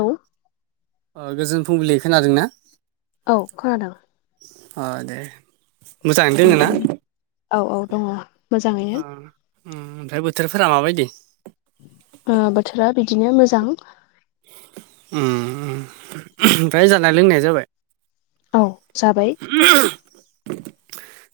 औ ओ गोजोन फुंबिलि खोनादों ना? औ खोनादों। ओ दे। मोजाङैनो दोङो ना नोंथांनि औ औ दङ'। मोजाङैनो आ ओम ओमफ्राय बोथोरफोरा माबायदि? अ बोथोरा बिदिनो मोजां। उम ओमफ्राय जानाय लोंनाया जाबाय? औ जाबाय।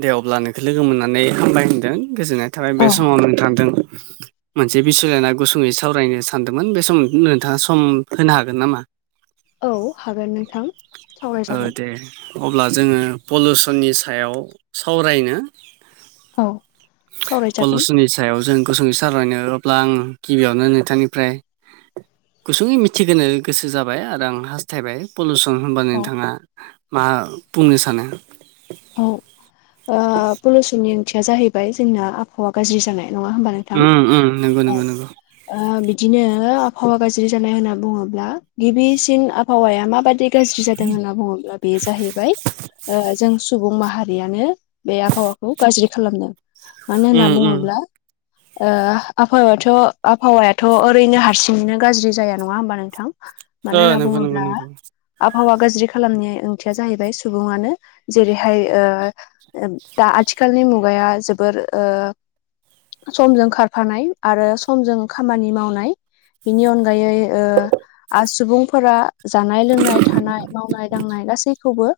दे अब्ला नोंखो लोगो मोननानै हामबाय होनदों। गोजोननाय थाबाय बे औ समाव नोंथांजों। मोनसे बिसय लाना गुसुंङै सावरायनो सानदोंमोन बे समाव नोंथाङा सम होनो हागोन नामा? औ हागोन नोंथां। ओ सावरायजागोन दे अब्ला जोङो पुलोसननि सायाव सावरायनो। औ सावरायजागोन पलुसननि सा याव जों गुसुंङै सावरायनो अब्ला आं गिबियावनो नोंथांनिफ्राय गुसुंङै मिथिहोनो गोसो जाबाय आरो आं हास्थायबाय पुलुसन होनबा नों औ थाङा मा बुंनो सानो? औ ओ पलुसननि ओंथिया जाहैबाय जोंना आबहावा गाज्रि जानाय नङा होमबा नों थां उम उम नंगौ औ। नंगौ नंगौ ओ बिदिनो आबहावा गाज्रि जानाय होनना बुङोब्ला गिबिसिन आबहावाया माबादि गाज्रि जादों होनना बुङोब्ला बेयो जाहैबाय ओ जों सु बुं माहारियानो बे आबहावाखौ गाज्रि खालामदों मानो उम होनना उम बुङोब्ला? ओ आबहावायाथ' आबहावायाथ' ओरैनो हारसिंङैनो गाज्रि जाया नङा होमबा नोंथां? ओ मानो ना नंगौ नंगौ बुङोब्ला नंगौ आबहावा गाज्रि खालामनाय ओंथिया जाहैबाय सुबुङानो जेरैहाय ओ दा आथिखालनि मुगाया जोबोर ओ समजों खारफानाय आरो समजों खामानि मावनाय। बिनि अनगायै ओ आ सुबुंफोरा जानाय लोंनाय थानाय मावनाय दांनाय गासैखौबो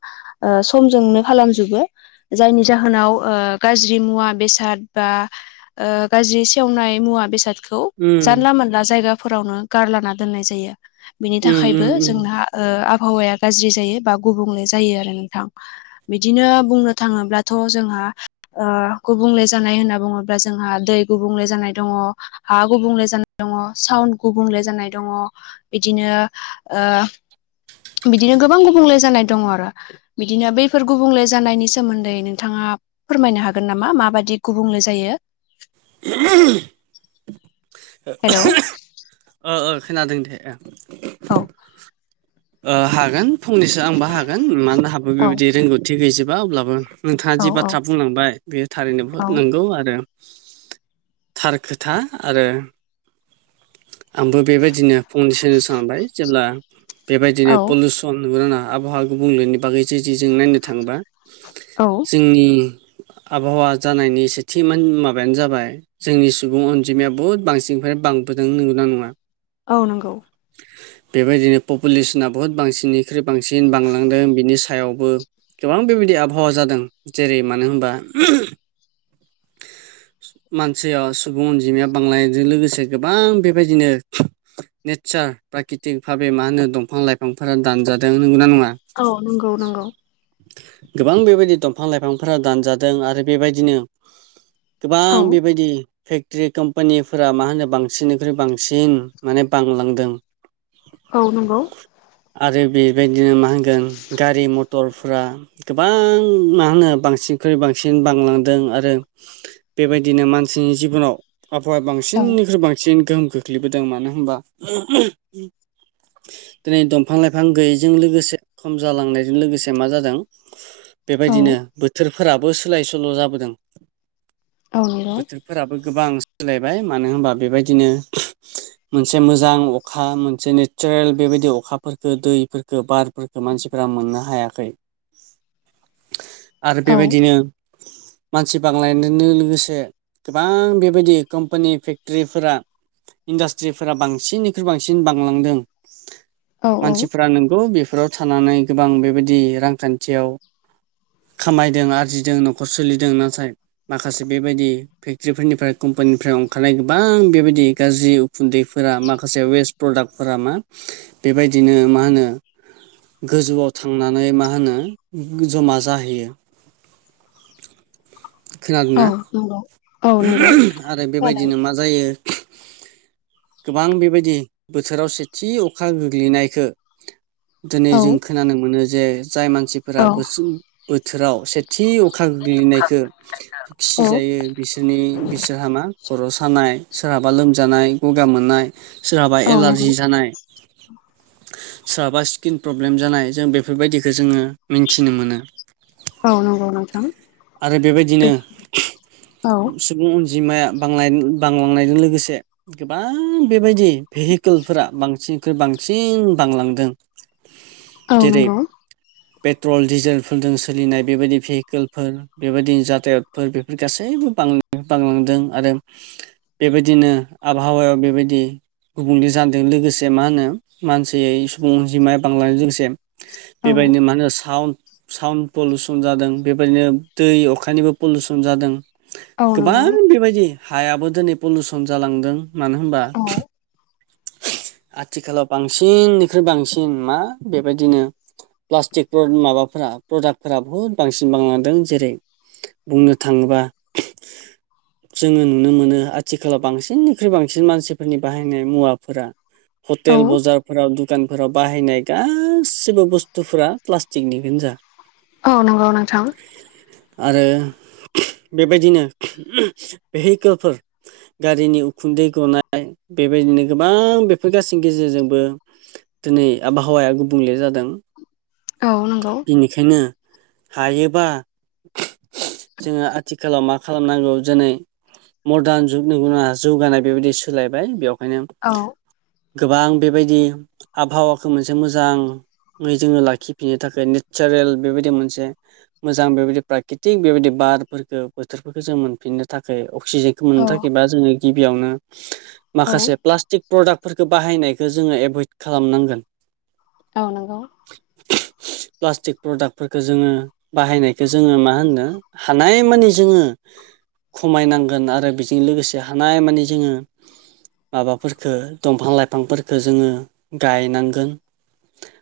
ओ समजोंनो खालामजोबो जायनि जाहोनाव ओ गाज्रि मुवा बेसाद बा ओ गाज्रि सेवनाय मुवा बेसाद खौ उम जानला मोनला जायगाफोरावनो गारलाना दोननाय जायो बिनि उम थाखायबो उम उम जोंना ओ आबहावाया गाज्रि जायो बा गुबुंले जायो आरो नोंथां। बिदिनो बुंनो थाङोब्लाथ' जोंहा ओ गुबुंले जानाय होनना बुङोब्ला जोंहा दै गुबुंले जानाय दङ'। हा गुबुंले जानाय दङ' साउन्ड गुबुंले जानाय दङ' बिदिनो ओ बिदिनो गोबां गुबुंले जानाय दङ' आरो बिदिनो बैफोर गुबुंले जानायनि सोमोन्दै नोंथाङा फोरमायनो हागोन नामा माबादि गुबुंले जायो? [inaudible] हेलौ ओ ओ खोनादों दे ओ औ ओ हागोन फंनैसो आंबो हागोन मानोना आंहाबो औ बेबायदि रोंगौथि गैजोबा अब्लाबो नोंथाङा औ जि औ बाथ्रा बुंलांबाय बेयो थारैनो बहुद औ नंगौ आरो थार खोथा आरो आंबो बेबायदिनो फंनैसो सानबाय जेब्ला बेबायदिनो औ पुलु सन [unintelligible] आबहावा गुबुंलेनि बागै जुदि जों नायनो थाङोबा औ। जोंनि आबहावा जानायनि सेथि मान माबायानो जाबाय जोंनि सुबुं अनजिमाया बहुद बांसिननिफ्राय बांबोदों नोंगोना नोङा? औ नंगौ। [inaudible] बेबायदिनो पुपुलेसना बहुद बांसिननिख्रुइ बांसिन बांलांदों बिनि सायावबो गोबां बेबायदि आबहावा जादों जेरै मानो होनबा मानसैया सुबुं अनजिमाया बांलांनायजों लोगोसे गोबां बेबायदिनो नेचार फ्राकृतिक भाबे मा होनो दंफां लाइफांफोरा दानजादों नोंगौना नङा? औ नंगौ नंगौ गोबां बेबायदि दंफां लाइफांफोरा दानजादों आरो बेबायदिनो औ गोबां बेबायदि फेकट्री कम्पानिफोरा मा होनो बांसिननिख्रुइ बांसिन माने बांलांदों। [inaudible] औ नंगौ आरो बेबायदिनो मा होनगोन गारि मथरफ्रा गोबां मा होनो बांसिनख्रुइ बांसिन बांलांदों आ रो बेबायदिनो मानसिनि जिबनाव आबहावाया औ बांसिननिख्रुइ बां सिन गोहोम खोख्लैबोदों मानो होनबा दिनै दंफां लाइफां गैयैजों लोगोसे खम जालांनायजों लोगोसे मा जादों औ बेबायदिनो बोथोरफोराबो सोलाय सोल' जाबोदों। औ नंगौ बोथोरफोराबो गोबां सोलायबाय मानो होनबा बेबायदिनो मोनसे मोजां अखा मोनसे नेचारेल बेबायदि अखाफोरखो दैफोरखो बार फोरखो मानसिफोरा मोननो हायाखै आरो औ बेबायदिनो मानसि बांलां [unintelligible] लोगोसे गोबां बेबायदि कम्पानि फेक्ट्रीफोरा इन्डास्ट्रिफोरा बांसिननिख्रुइ बांसिन बांलांदों। औ औ मानसिफ्रा नोंगौ बेफोराव थानानै गोबां बेबायदि रांखान्थियाव खामायदों आरजिदों न'खर सोलि दों नाथाय माखासे बेबायदि फेक्ट्रिफोरनिफ्राय कम्पानिनिफ्राय अंखारनाय गोबां बेबायदि गाज्रि उखुन्दैफोरा माखासे वेस्ट प्रडाक्टफोरा मा बेबायदिनो मा होनो गोजौआव थांनानै मा होनो जमा जाहैयो औ खोनादोंना नंग आरो बेबायदिनो मा जायो गोबां बेबायदि बोथोराव सेथि अखा गोग्लैनायखो दिनै औ जों खोनानो मोनो जे जाय मानसिफोरा औ बोसो बोथोराव से थि अखा गोग्लैनायखो औ सिजायो बिसिनि बिसोरहा मा खर' सानाय सोरहाबा लोमजानाय गगा मोननाय सोरहाबा औ नंगौ एलार्जि जानाय सोरहाबा स्किन प्रब्लेम जानाय जों बेफोरबायदिखौ जोङो मिनथिनो मोनो। औ नंगौ नोंथां आरो बे बेबायदिनो औ सुबुं अनजिमाया बांनाय बांलांनायजों लोगोसे गोबां बेबायदि भेहिकोलफोरा बांसिन ख्रुय बांसिन बांलांदों औ जेरै नंगौ पेट्रल डिजेलफोरजों सोलिनाय बेबादि भेहिकेलफोर बेबायदि जाथायतफोर बेफोर गासैबो आं बांलांदों आरो हो बेबादिनो आबहावायाव बेबादि गुबुंले जदों लोगोसे मा होनो मानसियै सुबुं अनजिमाया बांलांनायजों [unintelligible] से औ बेबायनो मानो साउन्ड साउड पलुसन जादों बेबायदिनो दै अखानिबो पलुसन जादों। औ नंगौ गोबां बेबायदि हायाबो दिनै पलुसन जालांदों मानो होमबा औ आथिखालाव बांसिननिख्रुइ बांसिन मा बेबायदिनो प्लास्टिक [unintelligible] माबाफोरा प्रदाक्टफोरा बुहुद बांसिन बांलांदों जेरै ओ बुंनो थाङोबा [inaudible] जों नुनो मोनो आथिखालाव बांसिननिख्रुइ बांसिन मानसिफोरनि बाहायनाय मुवाफोरा औ ह'टेल बाजारफोरा दुखान फोराव बाहायनाय गासिबो बुस्थुफोरा प्लास्टिकनि गोनजा औ नोंगौ नोंथां आरो बेबायदिनो उम भेहिकोलफोर गारिनि उखुन्दै गनाय बेबादिनो गोबां बेफोर गासैनि गेजेरजोंबो हो दोनै आबहावाया गुबुंले जादों औ नंगौ बिनिखायनो हायोबा जोङो आथि थिखालाव मा खालामनांगौ जोनै मरदान जुग नोंगौना जौगानाय बेबादि सोलायबाय बेयाव हायनो औ गोबां बेबादि आबहावाखौ मोनसे मोजां ङै जोङो लाखिफिननो थाखाय नेसारेल बेबादि मोनसे मोजां बेबादि प्राकृतिक बेबायदि बार फोरखौ बोथोरफोरखौ जों मोनफिननो थाखाय अक्सिजेनखौ मोननो औ थाखायबा जोङो गिबिआवनो औ माखासे प्लास्टिक प्रडाक्टफोरखौ बाहायनायखौ जोङो एभयड खालाम नांगोन औ नोंगौ उम प्लास्टिक प्रडाक्टफोरखो जोङो बाहायनायखौ जोङो मा होन्नो हानाय मानि जोङो खमायनांगोन आरो बिजों लोगोसे हानाय मानि जोङो माबाफोरखौ दंफां लाइफांफोरखौ जोङो गायनांगोन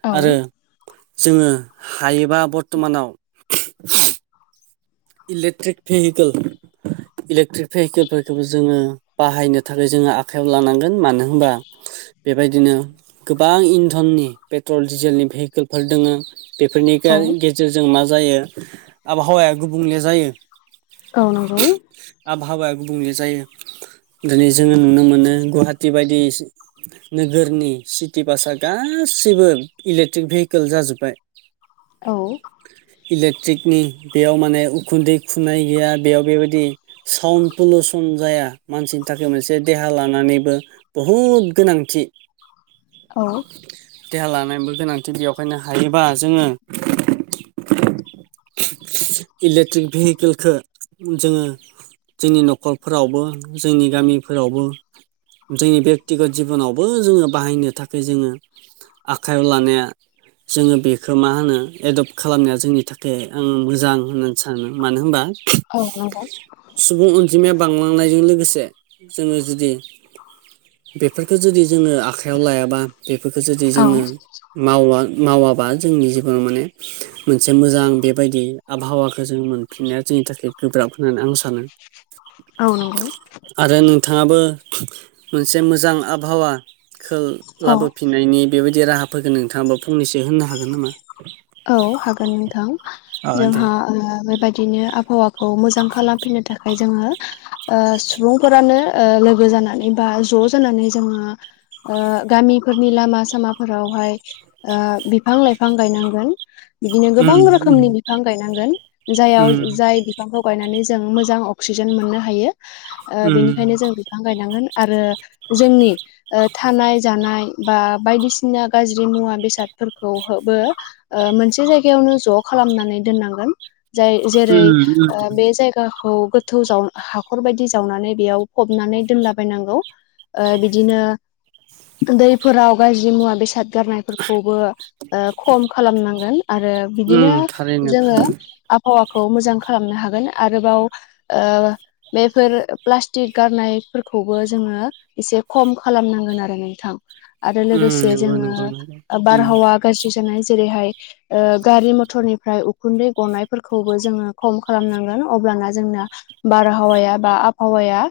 औ आरो जोङो हायोबा बरथमानाव इलेक्ट्रिक भेहिकोल इलेक्ट्रिक भेहिकोलफोरखौबो जोङो बाहायनो थाखाय जोङो आखाइआव लानांगोन मानो होमबा बेबादिनो गोबां इन्धननि पेट्रल डिजेलनि भेहिकोलफोर दोङो बेफोरनि गा औ गेजेरजों मा जायो आबहावाया गुबुंले जायो औ नोंगौ आबहावाया गुबुंले जायो दिनै जोङो नुनो मोनो गुवाहाटि बादि नोगोरनि सिटि बासआ गासैबो इलेक्ट्रिक भेहिकोल जाजोबबाय [inaudible] औ इलेक्ट्रिकनि बेआव माने उखुन्दै खुनाय गैया बेयाव बेबादि साउनट पुलुसन जाया मानसिनि थाखाय मोनसे देहा लानानैबो बुहुद गोनांथि औ देहा लानायनिबो गोनांथि बेआवखायनो हायोबा जोङो इलेक्ट्रिक भिहिकोलखो जोङो जोंनि न'खरफोरावबो जोंनि गामिफोरावबो जोंनि बेक्तिगत जिबनावबो जोङो बाहायनो थाखाय जोङो आखायाव लानाया जोङो बेखो मा होनो एदप्ट खालामनाया जोंनि थाखाय ओं मोजां होननानै सानो। मानो होमबा औ नोंगौ सुबुं अनजिमाया बांलांनायजों लोगोसे जोङो जुदि बेफोरखौ जुदि जोङो आखाइआव लायाबा बेफोरखौ जुदि औ जोङो मावा मावाबा जोंनि जिबनाव माने मोनसे मोजां बेबादि आबहावाखौ जों मोनफिननाया जोंनि थाखाय गोब्राब होननानै आं सानो औ नोंगौ आरो नोंथाङाबो मोनसे मोजां आबहावाखो औ लाबो फि फिनायनि बेबायदि राहाफोरखो नोंथाङाबो फंनैसो होननो हागोन नामा? औ हागोन नोंथां। अ दे जोंहा ओ बेबायदिनो आब हावाखौ मोजां खालामफिननो थाखाय जोङो ओ सुबुंफोरानो लोगो जानानै बा ज' जानानै जोङो ओ गामिफोरनि लामा सामाफोरावहाय ओ बिफां लाइफां गायनांगोन बिदिनो गोबां उम उम रोखोमनि बिफां गायनांगोन जाययाव उम जाय बिफांखौ गायनानै जों मोजां अक्सिजेन मोननो हायो। ओ बेनिखायनो उम जों बिफां गायनांगोन। आरो जोंनि ओ थानाय जानाय बा बायदिसिना गाज्रि मुवा बेसादफोरखौबो ओ मोनसे जायगायावनो ज' खालामनानै दोननांगोन। जाय उम जेरै ओ बे जायगाखौ गो थौ जाव हाखरबायदि जावनानै बेयाव फबनानै दोनला बायनांगौ। बिदिनो दैफोराव गाज्रि मुवा बेसाद द गारनायफोरखौबो ओ खल खालामनांगोन आरो बिदिनो उम थारैनो जोङो थारैनो आबहावाखौ मोजां खालामनो हागोन आरोबाव ओ बेफोर प्लास्टिक गारनायफोरखौबो जोङो एसे खम खालामनांगोन आरो नोंथां आरो लोगोसे उम नंगौ नंगौ जोङो बारहावा गाज्रि जानाय जेरैहाय गारि मथरनि फ्राय उखुन्दै गनायफोरखौबो जोङो खम खालामनांगोन अब्लाना जोंना बारहावाया बा आबहावाया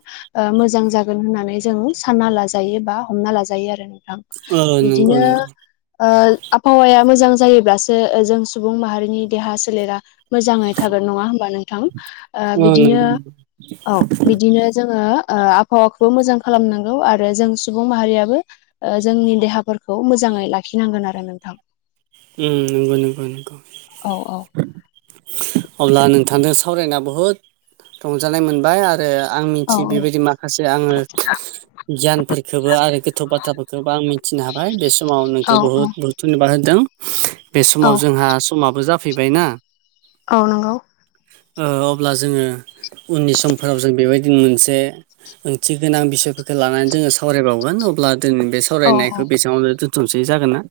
मोजां जागोन होननानै जों सानना लाजायो बा हमना लाजायो आरो नोंथां। नंगौ इदिनो उम आबहावाया मोजां जायोब्लासो जों सुबुं माहारिनि देहा सोलेरा मोजाङै थागोन नङा होमबा नोंथां ओ नंगौ ओ बिदिनो नंगौ औ बिदिनो जोङो ओ आबहावाखौ मोजां खालामनांगौ आरो जों सुबुं माहारियाबो ओ जोंनि देहाफोरखौ मोजाङै लाखिनांगोन आरो नोंथां। उम नंगौ नंगौ नंगौ। औ औ अब्ला नोंथांजों सावरायना बुहुद रंजानाय मोनबाय आरो आं औ मिथियो बेबायदि माखासे आङो गियानफोरखौबो आरो गोथौ बाथ्राफोरखौबो आं मिथिनो हाबाय बे समाव औ नोंखौ बहुत ब धयनबाद होदों बे औ समाव जोंहा समाबो जाफैबायना औ नोंगौ अब्ला जोङो उननि समफोराव जों बेबायदिनो मोनसे ओंथि गोनां बिसयफोरखौ लानानै जोङो सावरायबावगोन अब्ला दिनै बे औ औ सावरायनायखौ बेसेबांवनो दोन्थ'सै जागोन ना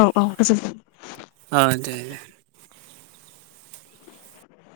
औ औ गोजोनथों अ दे दे